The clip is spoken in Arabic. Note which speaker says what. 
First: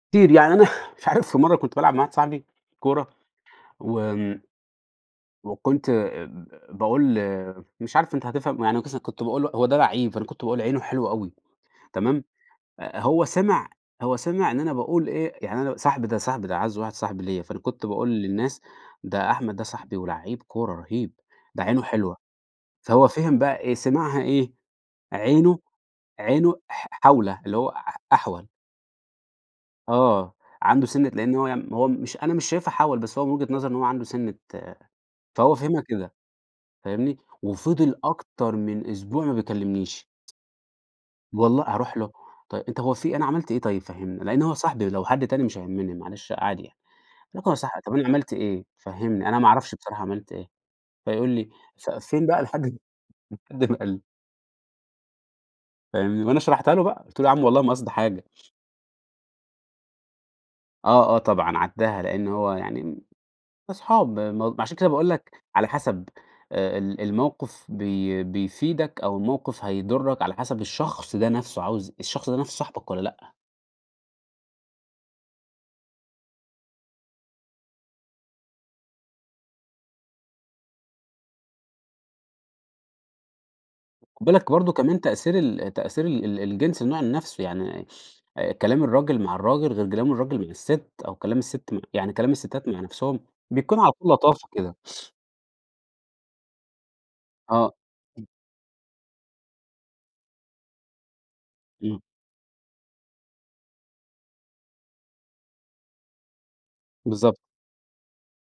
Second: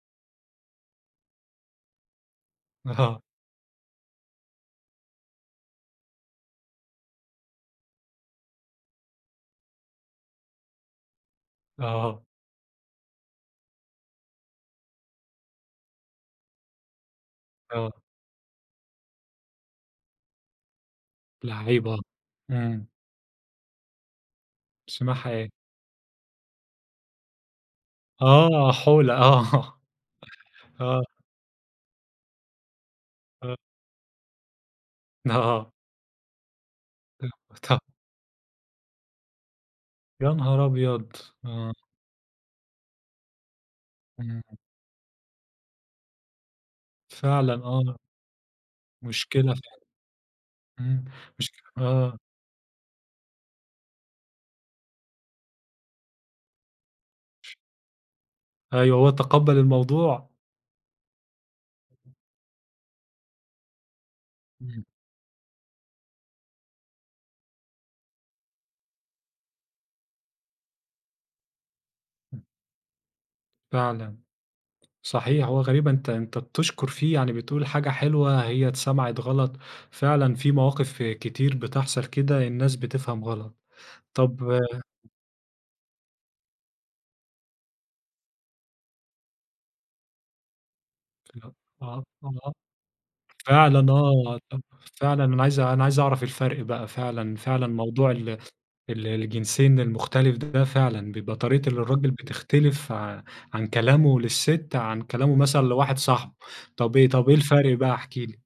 Speaker 1: كتير يعني أنا مش عارف في مَرّة كنت بالعب مع واحد صاحبي كورة
Speaker 2: آه.
Speaker 1: وآمم وكُنت آآ، ب باقول مش عارف أنت هتفهم يعني قِصة كنت باقول له هو ده لعيب، فأنا كنت باقول: "عينه حلوة أوي"،
Speaker 2: آه.
Speaker 1: تمام، أ هو سمع هو سمع إن أنا باقول إيه، يعني أنا صاحبي ده صاحبي ده أعز واحد صاحب ليّا، فأنا كنت
Speaker 2: آه.
Speaker 1: باقول للناس: "ده أحمد ده صاحبي ولعِّيب كورة رهيب، ده عينه
Speaker 2: لعِّيب آه،
Speaker 1: حلوة"،
Speaker 2: إمم.
Speaker 1: فهو فِهم بقى إيه، سمعها إيه؟
Speaker 2: سمعها إيه؟
Speaker 1: عينه عينه ح حَوله، اللي هو أح أحول.
Speaker 2: آه، حُولة آه،
Speaker 1: آه، عنده
Speaker 2: آه.
Speaker 1: سِنّة لأن هو م هو مش أنا مش شايفها حَول، بس هو من وجهة
Speaker 2: آه.
Speaker 1: نظره إن هو عنده سِنة فهو
Speaker 2: آه.
Speaker 1: فهمها كده، فاهمني،
Speaker 2: أيوة طب
Speaker 1: وفضل أكتر من أسبوع ما بيكلمنيش.
Speaker 2: يا نهار أبيض!
Speaker 1: والل
Speaker 2: آه.
Speaker 1: أروح له؟ طيب أنت هو في أنا عملت إيه طيب فهّمني، لأن
Speaker 2: إمم.
Speaker 1: هو صاحبي لو حد تاني مش هيهمني معلش عادي يعني، لكن
Speaker 2: فعلًا
Speaker 1: هو صاحبي، طب
Speaker 2: آه.
Speaker 1: أنا عملت إيه؟ فهّمني أنا ما
Speaker 2: مشكلة
Speaker 1: أعرفش
Speaker 2: فعلًا،
Speaker 1: بصراحة عملت إيه،
Speaker 2: إمم،
Speaker 1: فيقول لي
Speaker 2: مشك
Speaker 1: ف
Speaker 2: آه.
Speaker 1: فين بقى لحد لحد ما قال لي. فاهمني، وأنا شرحتها له بقى قُلت له: "ياعم والله ما قصدي حاجة.".
Speaker 2: أيوه هو تقبل الموضوع؟
Speaker 1: آه آه طبعًا عدّاها، لأنه هو يعني أصحاب م عشان
Speaker 2: إمم.
Speaker 1: كده باقول لك على حسب آآ، ال الموقف بي بيفيدك أو الموقف هيضرك على حسب الشخص ده نَفْسه، عاوز الشخص ده
Speaker 2: إمم.
Speaker 1: نَفْسه صاحبك والّا لأ؟
Speaker 2: فعلًا، صحيح، هو غريبة أنت أنت بتشكر فيه يعني، بتقول حاجة حلوة هي اتسمعت غلط، فعلًا في مواقف كتير بتحصل كده الناس بتفهم غلط،
Speaker 1: خد
Speaker 2: طب
Speaker 1: بالك برضو كمان تأثير ال تأثير ال ال الجنس النوع ال نَفْسه يعني، كلام الراجل مع الراجل غير كلام الراجل مع الست، أو كلام
Speaker 2: [unintelligible]
Speaker 1: الست مع
Speaker 2: آه،
Speaker 1: يعني كلام
Speaker 2: [unintelligible]
Speaker 1: الستات مع نَفْسهم بيكون على
Speaker 2: فعلًا
Speaker 1: طول
Speaker 2: آه،
Speaker 1: لطافة كده.
Speaker 2: فعلًا أنا عايز أنا عايز أعرف الفرق بقى فعلًا، فعلًا،
Speaker 1: آه،
Speaker 2: موضوع
Speaker 1: إمم.
Speaker 2: ال ال الجنسين المختلف ده فعلًا، بيبقى طريقة
Speaker 1: إمم.
Speaker 2: الرجل بتختلف ع عن كلامه للست عن كلامه مثلًا لواحد صاحبه، طب إيه طب إيه
Speaker 1: بالضبط.
Speaker 2: الفرق بقى احكِ لي؟